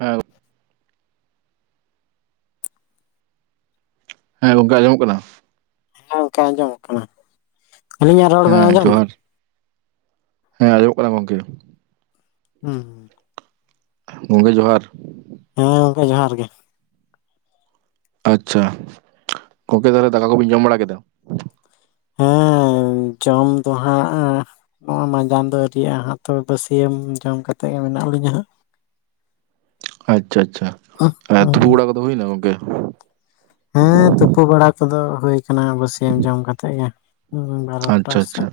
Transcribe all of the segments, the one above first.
ᱦᱮ ᱦᱮᱸ ᱜᱚᱱᱠᱮ ᱟᱸᱡᱚᱢ ᱠᱟᱱᱟ? ᱦᱮᱸ ᱜᱚᱱᱠᱮ ᱟᱸᱡᱚᱢ ᱠᱟᱱᱟ ᱾ ᱦᱮᱸ ᱡᱚᱦᱟᱨ ᱦᱮᱸ ᱟᱸᱡᱚᱢ ᱠᱟᱱᱟ ᱜᱚᱢᱠᱮ ᱦᱩᱸ ᱜᱚᱢᱠᱮ ᱡᱚᱦᱟᱨ ᱾ ᱦᱮᱸ ᱜᱚᱝᱠᱮ ᱡᱚᱦᱟᱨ ᱜᱮ ᱟᱪᱷᱟ ᱜᱚᱝᱠᱮ ᱛᱟᱦᱚᱞᱮ ᱫᱟᱠᱟ ᱠᱚ ᱵᱤᱱ ᱡᱚᱢ ᱵᱟᱲᱟ ᱠᱮᱫᱟ? [inaudible] ᱦᱮᱸ ᱡᱚᱢ ᱫᱚ ᱦᱟᱸᱜ ᱱᱚᱜᱚᱭ ᱢᱟ ᱡᱚᱢ ᱫᱚ ᱟᱹᱤᱭᱟᱜᱼᱟ ᱦᱟᱸᱜ ᱛᱚᱵᱮ ᱫᱚ ᱵᱟ. ᱥᱤᱭᱟᱹᱢ ᱡᱚᱢ ᱠᱟᱛᱮᱫ ᱜᱮ ᱢᱮᱱᱟᱜ ᱞᱤᱧᱟ ᱦᱟᱸᱜ ᱟᱪᱪᱷᱟ ᱟᱪᱪᱷᱟ ᱛᱩᱯᱩ ᱦᱟᱸᱜ ᱵᱟᱲᱟ ᱠᱚᱫᱚ ᱦᱩᱭᱱᱟ ᱜᱚᱢᱠᱮ? ᱦᱮᱸ ᱛᱩᱯᱩ ᱵᱟᱲᱟ ᱠᱚᱫᱚ ᱦᱩᱭ ᱟᱠᱟᱱᱟ ᱵᱟᱹᱥᱤᱭᱢ ᱡᱚᱢ ᱠᱟᱛᱮ ᱜᱮ ᱾ ᱟᱨ ᱟᱪᱪᱷᱟ ᱚᱴᱟᱥ ᱟᱪᱪᱷᱟ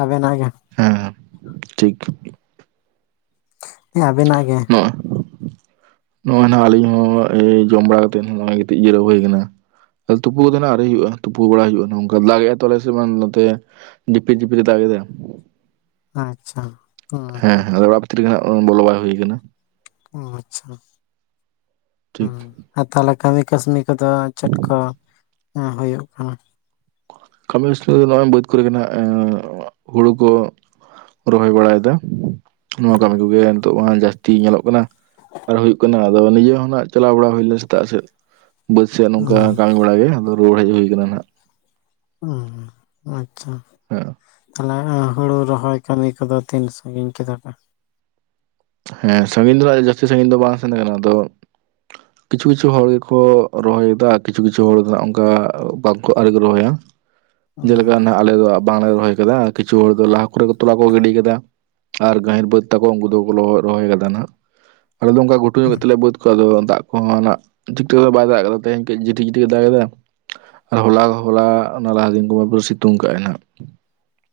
ᱟᱵᱮ ᱱᱟᱜ ᱜᱮ ᱦᱮᱸ ᱴᱷᱤᱠ ᱜᱮ ᱦᱮᱸ ᱟᱹᱵᱤᱱᱟᱜ ᱜᱮ ᱦᱚᱸᱜ ᱱᱚᱜᱼᱚᱭ ᱱᱟᱦ ᱟᱹᱞᱤᱧ ᱦᱚᱸ ᱡᱚᱢ ᱵᱟᱲᱟ ᱠᱟᱛᱮᱫᱜ ᱱᱚᱜᱼᱚᱭ ᱜᱤᱛᱤᱡ ᱡᱤᱨᱟᱹᱣ ᱦᱩᱭ ᱟᱠᱟᱱᱟ ᱾ ᱛ ᱛᱩᱯᱩ ᱠᱚᱫᱚ ᱱᱟᱜ ᱟ. ᱭᱨᱤ ᱦᱩᱭᱩᱜᱼᱟ ᱛᱩᱯᱩ ᱵᱟᱲᱟ ᱦᱩᱭᱩᱜᱼᱟ ᱱᱚᱝᱠᱟ ᱫᱟᱜ ᱜᱮᱭᱟ ᱛᱟᱞᱮ ᱥᱮ ᱱᱚᱛᱮ ᱡᱤᱯᱤᱨ ᱡᱤᱯᱤᱨ ᱮ ᱫᱟᱜ ᱮᱫᱟ ᱟᱪᱷᱟ ᱾ ᱦᱮᱸ ᱦᱮᱸ ᱟᱫᱚᱜ ᱚᱲᱟᱜ ᱵᱷᱤᱛᱤᱨ ᱨᱮᱜᱮ ᱦᱟᱸᱜ ᱵᱚᱞᱚ ᱵᱟᱭ ᱦᱩᱭ ᱠᱟᱱᱟ ᱳ ᱟᱪᱪᱷᱟ ᱴᱷᱤᱠ ᱦᱚᱸ ᱟᱨ ᱛᱟᱦᱚᱞᱮ ᱠᱟᱹᱢᱤ ᱠᱟᱹᱥᱱᱤ ᱠᱚᱫᱚ ᱪᱮᱫ ᱠᱚ ᱦᱩᱭᱩᱜ ᱠᱟᱱᱟ? ᱠᱚᱹᱢᱤ ᱠᱟᱹᱥᱱᱤ ᱫᱚ ᱱᱚᱜᱼᱚᱭ ᱵᱟᱹᱫᱽ ᱠᱚᱨᱮ ᱜᱮ ᱱᱟᱜ [unintelligible] ᱦᱩᱲᱩ ᱠᱚ ᱨᱚᱦᱚᱭ ᱵᱟᱲᱟᱭᱮᱫᱟ [inaudible] ᱱᱚᱣᱟ ᱠᱟᱹᱢᱤ ᱠᱚᱜᱮ ᱱᱤᱛᱚᱜ ᱢᱟ ᱡᱟᱹᱥ ᱛᱤ ᱧᱮᱞᱚᱜ ᱠᱟᱱᱟ [inaudible] ᱟᱨ ᱦᱩᱭᱩᱜ ᱠᱟᱱᱟ ᱟᱫᱚ ᱱᱤᱡᱮ ᱦᱚᱸ ᱱᱟᱜ ᱪᱟᱞᱟᱣ ᱵᱟᱲᱟ ᱦᱩᱭ ᱞᱮᱱᱟ ᱥᱮᱛᱟᱜ ᱥᱮᱫ ᱾ ᱵᱟᱹᱫ ᱥᱮᱭᱟᱜ ᱱᱚᱝᱠᱟ ᱦᱩᱸ ᱠᱟᱹᱢᱤ ᱵᱟᱲᱟ ᱜᱮ ᱟᱫᱚ ᱨᱩᱣᱟᱹᱲ ᱦᱮᱡ ᱦᱩᱭ ᱟᱠᱟᱱᱟ ᱱᱟᱦᱟᱜ [unintelligible] ᱟᱪᱪᱷᱟ [unintelligible] ᱛᱟᱦᱚᱞᱮ ᱦᱩᱲᱩ ᱨᱚᱦᱚᱭ ᱠᱟᱹᱢᱤ ᱠᱚᱫᱚ ᱛᱤᱱ ᱥᱟᱺᱜᱤᱧ ᱠᱮᱫᱟ ᱯᱮ ᱦᱮᱸ ᱥᱟᱺᱜᱤᱧ ᱫᱚ ᱦᱟᱜ ᱡᱟᱹᱥᱛᱤ ᱥᱟᱺᱜᱤᱧ ᱫᱚ ᱵᱟᱝ ᱥᱮᱱ ᱠᱟᱱᱟ ᱟᱫᱚ [inaudible] ᱠᱤᱪᱷᱩ ᱠᱤᱪᱷᱩ ᱦᱚᱲ ᱜᱮᱠᱚ ᱨᱚᱦᱚᱭᱮᱫᱟ ᱠᱤᱪᱷᱩ ᱠᱤᱪᱷᱩ ᱦᱚᱲ ᱫᱚ ᱦᱟᱜ ᱚᱱᱠᱟ ᱵᱟᱝᱠᱚ ᱟᱹᱣᱨᱤᱠᱚ ᱨᱚᱦᱚᱭᱟ [inaudible] ᱡᱮᱞᱮᱠᱟ ᱦᱩᱸ ᱱᱟᱦᱟᱜ ᱟᱞᱮ ᱫᱚ ᱵᱟᱝᱞᱮ ᱨᱚᱦᱚᱭ ᱟᱠᱟᱫᱟ ᱠᱤᱪᱷᱩ ᱦᱚᱲ ᱫᱚ ᱞᱟᱦᱟ ᱠᱚᱨᱮ ᱛᱚᱞᱟ ᱠᱚ ᱜᱤᱰᱤ ᱠᱟᱫᱟ ᱟᱨ ᱜᱟᱹᱦᱤᱨ ᱵᱟᱹᱫᱽ ᱛᱟᱠᱚ ᱩᱱᱠᱩ ᱫᱚ ᱵᱚᱞᱚ ᱨᱚᱦᱚᱭ ᱟᱠᱟᱫᱟ ᱱᱟᱦᱟᱜ [inaudible] ᱟᱞᱮ ᱫᱚ ᱚᱱᱠᱟ ᱜᱷᱩᱴᱩ ᱧᱚᱜ ᱜᱮᱛᱟᱞᱮᱭᱟ ᱵᱟᱹᱫᱽ ᱠᱚ ᱟᱫᱚ ᱫᱟᱜ ᱠᱚᱦᱚᱸ ᱱᱟᱜ ᱴᱷᱤᱠ ᱴᱷᱟᱠ ᱫᱚ ᱵᱟᱭ ᱫᱟᱜ ᱠᱟᱫᱟ ᱛᱮᱦᱮᱧ ᱡᱤᱴᱷᱤ ᱡᱤᱴᱷᱤ ᱮ ᱫᱟᱜ ᱮᱫᱟ [inaudible] ᱟᱨ ᱦᱚᱞᱟ ᱦᱚᱞᱟ ᱚᱱᱟ ᱞᱟᱦᱟ ᱫᱤᱱ ᱠᱚ ᱥᱤᱛᱩᱝ ᱠᱟᱜᱼᱟᱭ ᱦᱟᱸᱜ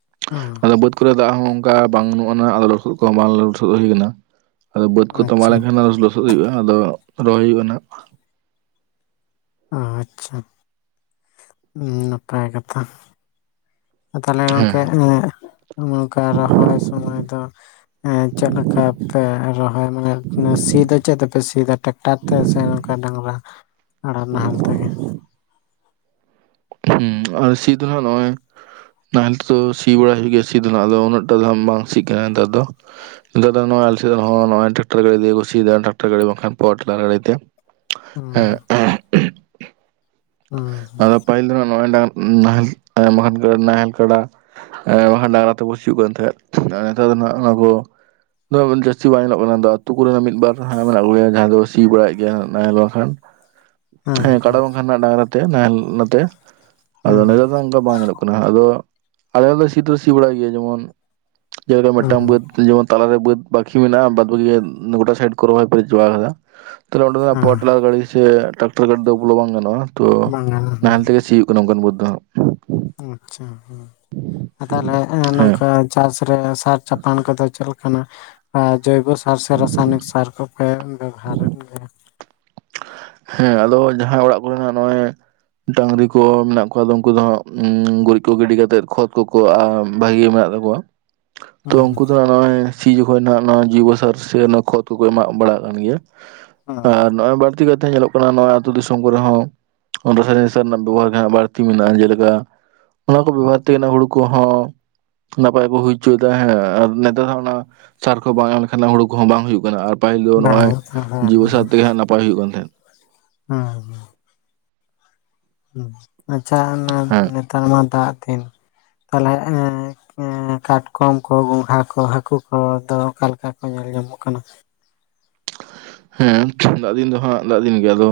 [unintelligible] ᱦᱩᱸ ᱟᱫᱚ ᱵᱟᱹᱫᱽ ᱠᱚᱨᱮ ᱫᱟᱜ ᱦᱚᱸ ᱚᱱᱠᱟ ᱵᱟᱝ ᱵᱟᱝᱱᱩᱜ ᱟᱱᱟ ᱟᱫᱚ ᱦᱩᱲᱩ ᱠᱚᱦᱚᱸ ᱵᱟᱝ ᱞᱚᱥᱚᱫ ᱦᱩᱭ ᱟᱠᱟᱱᱟ ᱾ ᱟᱫᱚ ᱵᱟᱹᱫᱽ ᱠᱚ ᱛᱚᱢᱵᱟ ᱟᱪᱪᱷᱟ ᱞᱮᱱᱠᱷᱟᱱ ᱞᱚᱥᱚᱫ ᱦᱩᱭᱩᱜᱼᱟ ᱟᱫᱚ ᱨᱚᱦᱚᱭ ᱦᱩᱭᱩᱜᱼᱟ ᱱᱟᱦᱟᱜ ᱟᱪᱪᱷᱟ [inaudible] ᱱᱟᱯᱟᱭ ᱠᱟᱛᱷᱟ ᱛᱟᱦᱚᱞᱮ ᱦᱮᱸ ᱜᱚᱝᱠᱮ [unintelligible] ᱱᱚᱝᱠᱟ ᱨᱚᱦᱚᱭ ᱥᱚᱢᱚᱭ ᱫᱚ [unintelligible] ᱪᱮᱫ ᱞᱮᱠᱟ ᱯᱮ ᱨᱚᱦᱚᱭ ᱢᱟᱱᱮ ᱥᱤ ᱫᱚ ᱪᱮᱫ ᱛᱮᱯᱮ ᱥᱤ ᱫᱟ ᱴᱮᱠ ᱴᱟᱨ ᱛᱮ ᱥᱮ ᱱᱚᱝᱠᱟ ᱰᱟᱝᱨᱟ ᱟᱨᱟᱲ ᱱᱟᱦᱮᱞ ᱛᱮᱜᱮ [unintelligible] ᱥᱤ ᱫᱚ ᱱᱟᱦᱟᱜ ᱱᱚᱜᱼᱚᱭ ᱱᱟᱦᱮᱞ ᱛᱮᱫ ᱫᱚ ᱥᱤ ᱵᱟᱲᱟ ᱦᱩᱭ ᱜᱮ ᱥᱤ ᱫᱚ ᱱᱟᱦᱟᱜ ᱦᱟᱜ ᱟᱫᱚ ᱩᱱᱟᱹᱜ ᱴᱟ ᱫᱚ ᱦᱟᱜ ᱵᱟᱝ ᱥᱤᱜ ᱠᱟᱱ ᱛᱮ ᱟᱫᱚ ᱱᱮᱛᱟᱨ ᱫᱚ ᱱᱚᱣᱟ ᱟᱞᱮ ᱥᱮᱱ ᱫᱚ ᱦᱚᱸ ᱴᱨᱟᱠᱴᱟᱨ ᱜᱟᱹᱲᱤ ᱛᱮᱠᱚ ᱥᱤ ᱮᱫᱟ, ᱴᱨᱟᱠᱴᱟᱨ ᱜᱟᱹᱲᱤ ᱵᱟᱝᱠᱷᱟᱱ ᱯᱟᱣᱟᱨ ᱴᱤᱞᱟᱨ ᱜᱟᱹᱲᱤ ᱛᱮ᱾ ᱦᱮᱸ ᱦᱢ ᱟᱫᱚ ᱯᱟᱹᱦᱤᱞ ᱫᱚ ᱦᱟᱸᱜ ᱱᱚᱜᱼᱚᱭ ᱱᱟᱜ ᱱᱟᱦᱮᱞ [unintelligible] ᱱᱟᱦᱮᱞ ᱠᱟᱰᱟ ᱮᱸ ᱵᱟᱝᱠᱷᱟᱱ ᱰᱟᱝᱨᱟ ᱛᱮᱵᱚ ᱥᱤᱭᱩᱜ ᱠᱟᱱ ᱛᱟᱦᱮᱸᱫ [unintelligible] ᱱᱮᱛᱚᱜ ᱫᱚ ᱦᱟᱸᱜ ᱚᱱᱟᱠᱚ ᱫᱚ ᱡᱟᱹᱥᱛᱤ ᱵᱟᱭ ᱧᱮᱞᱚᱜ ᱠᱟᱱᱟ ᱟᱫᱚ ᱟᱹᱛᱩ ᱠᱚᱨᱮ ᱢᱤᱫ ᱵᱟᱨ ᱦᱟᱜ ᱢᱮᱱᱟᱜ ᱠᱚᱜᱮᱭᱟ ᱡᱟᱦᱟᱭ ᱫᱚ ᱥᱤ ᱵᱟᱲᱟᱭᱮᱫ ᱜᱮᱭᱟ ᱱᱟᱦᱮᱞ ᱵᱟᱝᱠᱷᱟᱱ [inaudible] ᱦᱩᱸ ᱦᱮᱸ ᱠᱟᱰᱟ ᱵᱟᱝᱠᱷᱟᱱ ᱱᱟᱦᱟᱜ ᱰᱟᱝᱨᱟ ᱛᱮ ᱱᱟᱦᱮᱞ ᱱᱟᱛᱮ [inaudible] ᱟᱫᱚ ᱦᱩᱸ ᱦᱩᱸ [unintelligible] ᱚᱱᱠᱟ ᱵᱟᱝ ᱧᱮᱞᱚᱜ ᱠᱟᱱᱟ ᱟᱫᱚ [inaudible] ᱟᱞᱮ ᱫᱚ ᱥᱤ ᱫᱚ ᱥᱤ ᱵᱟᱲᱟ ᱜᱮ ᱡᱮᱢᱚᱱ ᱡᱟ ᱜᱮ ᱦᱩᱸ ᱢᱤᱫᱴᱟᱝ ᱵᱟᱹᱫᱽ ᱡᱮᱢᱚᱱ ᱛᱟᱞᱟᱨᱮ ᱵᱟᱹᱫᱽ ᱵᱟᱠᱷᱤ ᱢᱮᱱᱟᱜᱼᱟ ᱵᱟᱫ ᱵᱟᱠᱤ ᱜᱚᱴᱟ ᱥᱟᱤᱰ ᱠᱚ ᱨᱚᱦᱚᱭ ᱪᱟᱵᱟ ᱟᱠᱟᱫᱟ ᱛᱟᱦᱞᱮ ᱚᱸᱰᱮᱱᱟᱜ ᱦᱩᱸ ᱯᱳᱴᱞᱟ ᱜᱟᱹᱰᱤ ᱥᱮ ᱴᱟᱠᱴᱟᱨ ᱜᱟᱹᱰᱤ ᱫᱚ ᱵᱚᱞᱚ ᱵᱟᱝ ᱜᱟᱱᱚᱜᱼᱟ ᱛᱚ ᱵᱟᱝᱟ [inaudible] ᱱᱟᱦᱮᱞ ᱛᱮᱜᱮ ᱦᱩᱸ ᱥᱤᱭᱩᱜ ᱱᱚᱝᱠᱟᱱ ᱵᱟᱹᱫᱽ ᱫᱚ ᱦᱟᱸᱜ ᱟᱪᱪᱷᱟ ᱦᱩᱸ [inaudible] ᱛᱟᱦᱚᱞᱮ ᱦᱟᱸᱜ ᱱᱚᱝᱠᱟ ᱪᱟᱥ ᱨᱮ ᱥᱟᱨ ᱪᱟᱯᱟᱱ ᱠᱚᱫᱚ ᱪᱮᱫ ᱞᱮᱠᱟᱱᱟ ᱟᱨ ᱡᱚᱭᱵᱚ ᱥᱟᱨ ᱥᱮ ᱨᱟᱥᱟᱭᱚᱱᱤᱠ ᱥᱟᱨ ᱠᱚᱯᱮ ᱵᱮᱵᱷᱦᱟᱨᱮᱫ ᱜᱮᱭᱟ ᱦᱮᱸ ᱟᱫᱚ ᱡᱟᱦᱟ ᱚᱲᱟᱜ ᱠᱚᱨᱮᱱᱟᱜ ᱱᱚᱜᱼᱚᱭ ᱰᱟᱹᱝᱨᱤ ᱠᱚ ᱢᱮᱱᱟᱜ ᱠᱚᱣᱟ ᱟᱫᱚ ᱩᱱᱠᱩ ᱫᱚ ᱦᱟᱸᱜ [unintelligible] ᱜᱩᱨᱤᱡ ᱠᱚ ᱜᱤᱰᱤ ᱠᱟᱛᱮᱜ ᱠᱷᱚᱛ ᱠᱚ ᱠᱚ [unintelligible] ᱵᱷᱟᱜᱤ ᱢᱮᱱᱟᱜ [unintelligible] ᱛᱚ ᱦᱩᱸ ᱩᱱᱠᱩ ᱫᱚ ᱱᱚᱜᱼᱚᱭ ᱥᱤ ᱡᱚᱠᱷᱚᱡ ᱱᱟᱦᱟᱜ ᱱᱚᱣᱟ ᱡᱚᱭᱵᱚ ᱥᱟᱨ ᱥᱮ ᱠᱷᱚᱛ ᱠᱚ ᱠᱚ ᱮᱢᱟᱜ ᱵᱟᱲᱟᱜ ᱠᱟᱱ ᱜᱮᱭᱟ [unintelligible] ᱟᱨ ᱱᱚᱜᱚᱭ ᱵᱟᱲ ᱛᱤ ᱠᱟᱛᱮ ᱧᱮᱞᱚᱜ ᱠᱟᱱᱟ ᱱᱚᱜᱼᱚᱭ ᱟᱹᱛᱩ ᱫᱤᱥᱚᱢ ᱠᱚᱨᱮ ᱦᱚᱸ ᱚᱱ ᱨᱟᱥᱟᱭᱚᱱᱤᱠ ᱥᱟᱨ ᱨᱮᱱᱟᱜ ᱵᱮᱵᱚᱦᱟᱨ ᱜᱮ ᱦᱟᱸᱜ ᱵᱟᱹᱲᱛᱤ ᱢᱮᱱᱟᱜᱼᱟ ᱡᱮᱞᱮᱠᱟ ᱚᱱᱟ ᱠᱚ ᱵᱮᱵᱷᱦᱟᱨ ᱛᱮᱜᱮ ᱱᱟᱜ ᱦᱩᱲᱩ ᱠᱚᱦᱚᱸ ᱱᱟᱯᱟᱭ ᱵᱚ ᱦᱩᱭ ᱦᱚᱪᱚᱭᱮᱫᱟ ᱦᱮᱸ ᱟᱨ ᱱᱮ ᱱᱮᱛᱟᱨ ᱚᱱᱟ ᱥᱟᱨ ᱠᱚ ᱵᱟᱝ ᱮᱢ ᱞᱮᱠᱷᱟᱱ ᱦᱩᱲᱩ ᱠᱚᱦᱚᱸ ᱵᱟᱝ ᱦᱩᱭᱩᱜ ᱠᱟᱱᱟ ᱟᱨ ᱯᱟᱦᱤᱞ ᱫᱚ ᱵᱟᱝ ᱱᱚᱜᱼᱚᱭ ᱦᱮᱸ ᱡᱚᱭᱵᱚ ᱦᱮᱸ ᱥᱟᱨ ᱛᱮᱜᱮ ᱯᱟᱭ ᱦᱩᱭᱩᱜ ᱠᱟᱱ ᱛᱟᱦᱮᱸᱫ [unintelligible] [unintelligible] ᱟᱪᱪᱷᱟ ᱚᱱᱮ ᱛᱟᱦᱮᱸᱫ ᱱᱮᱛᱟᱨ ᱢᱟ ᱫᱟᱜ ᱫᱤᱱ ᱛᱟᱦᱞᱮ [unintelligible] [unintelligible] ᱠᱟᱴᱠᱚᱢ ᱠᱚ ᱜᱚᱸᱜᱷᱟ ᱠᱚ ᱦᱟᱹᱠᱩ ᱠᱚ ᱫᱚ ᱚᱠᱟ ᱞᱮᱠᱟ ᱠᱚ ᱧᱮᱞ ᱧᱟᱢᱚᱜ ᱠᱟᱱᱟ [unintelligible] ᱦᱮᱸ ᱫᱟᱜ ᱫᱤᱱ ᱫᱚ ᱦᱟᱸᱜ ᱫᱟᱜ ᱫᱤᱱ ᱜᱮ ᱟᱫᱚ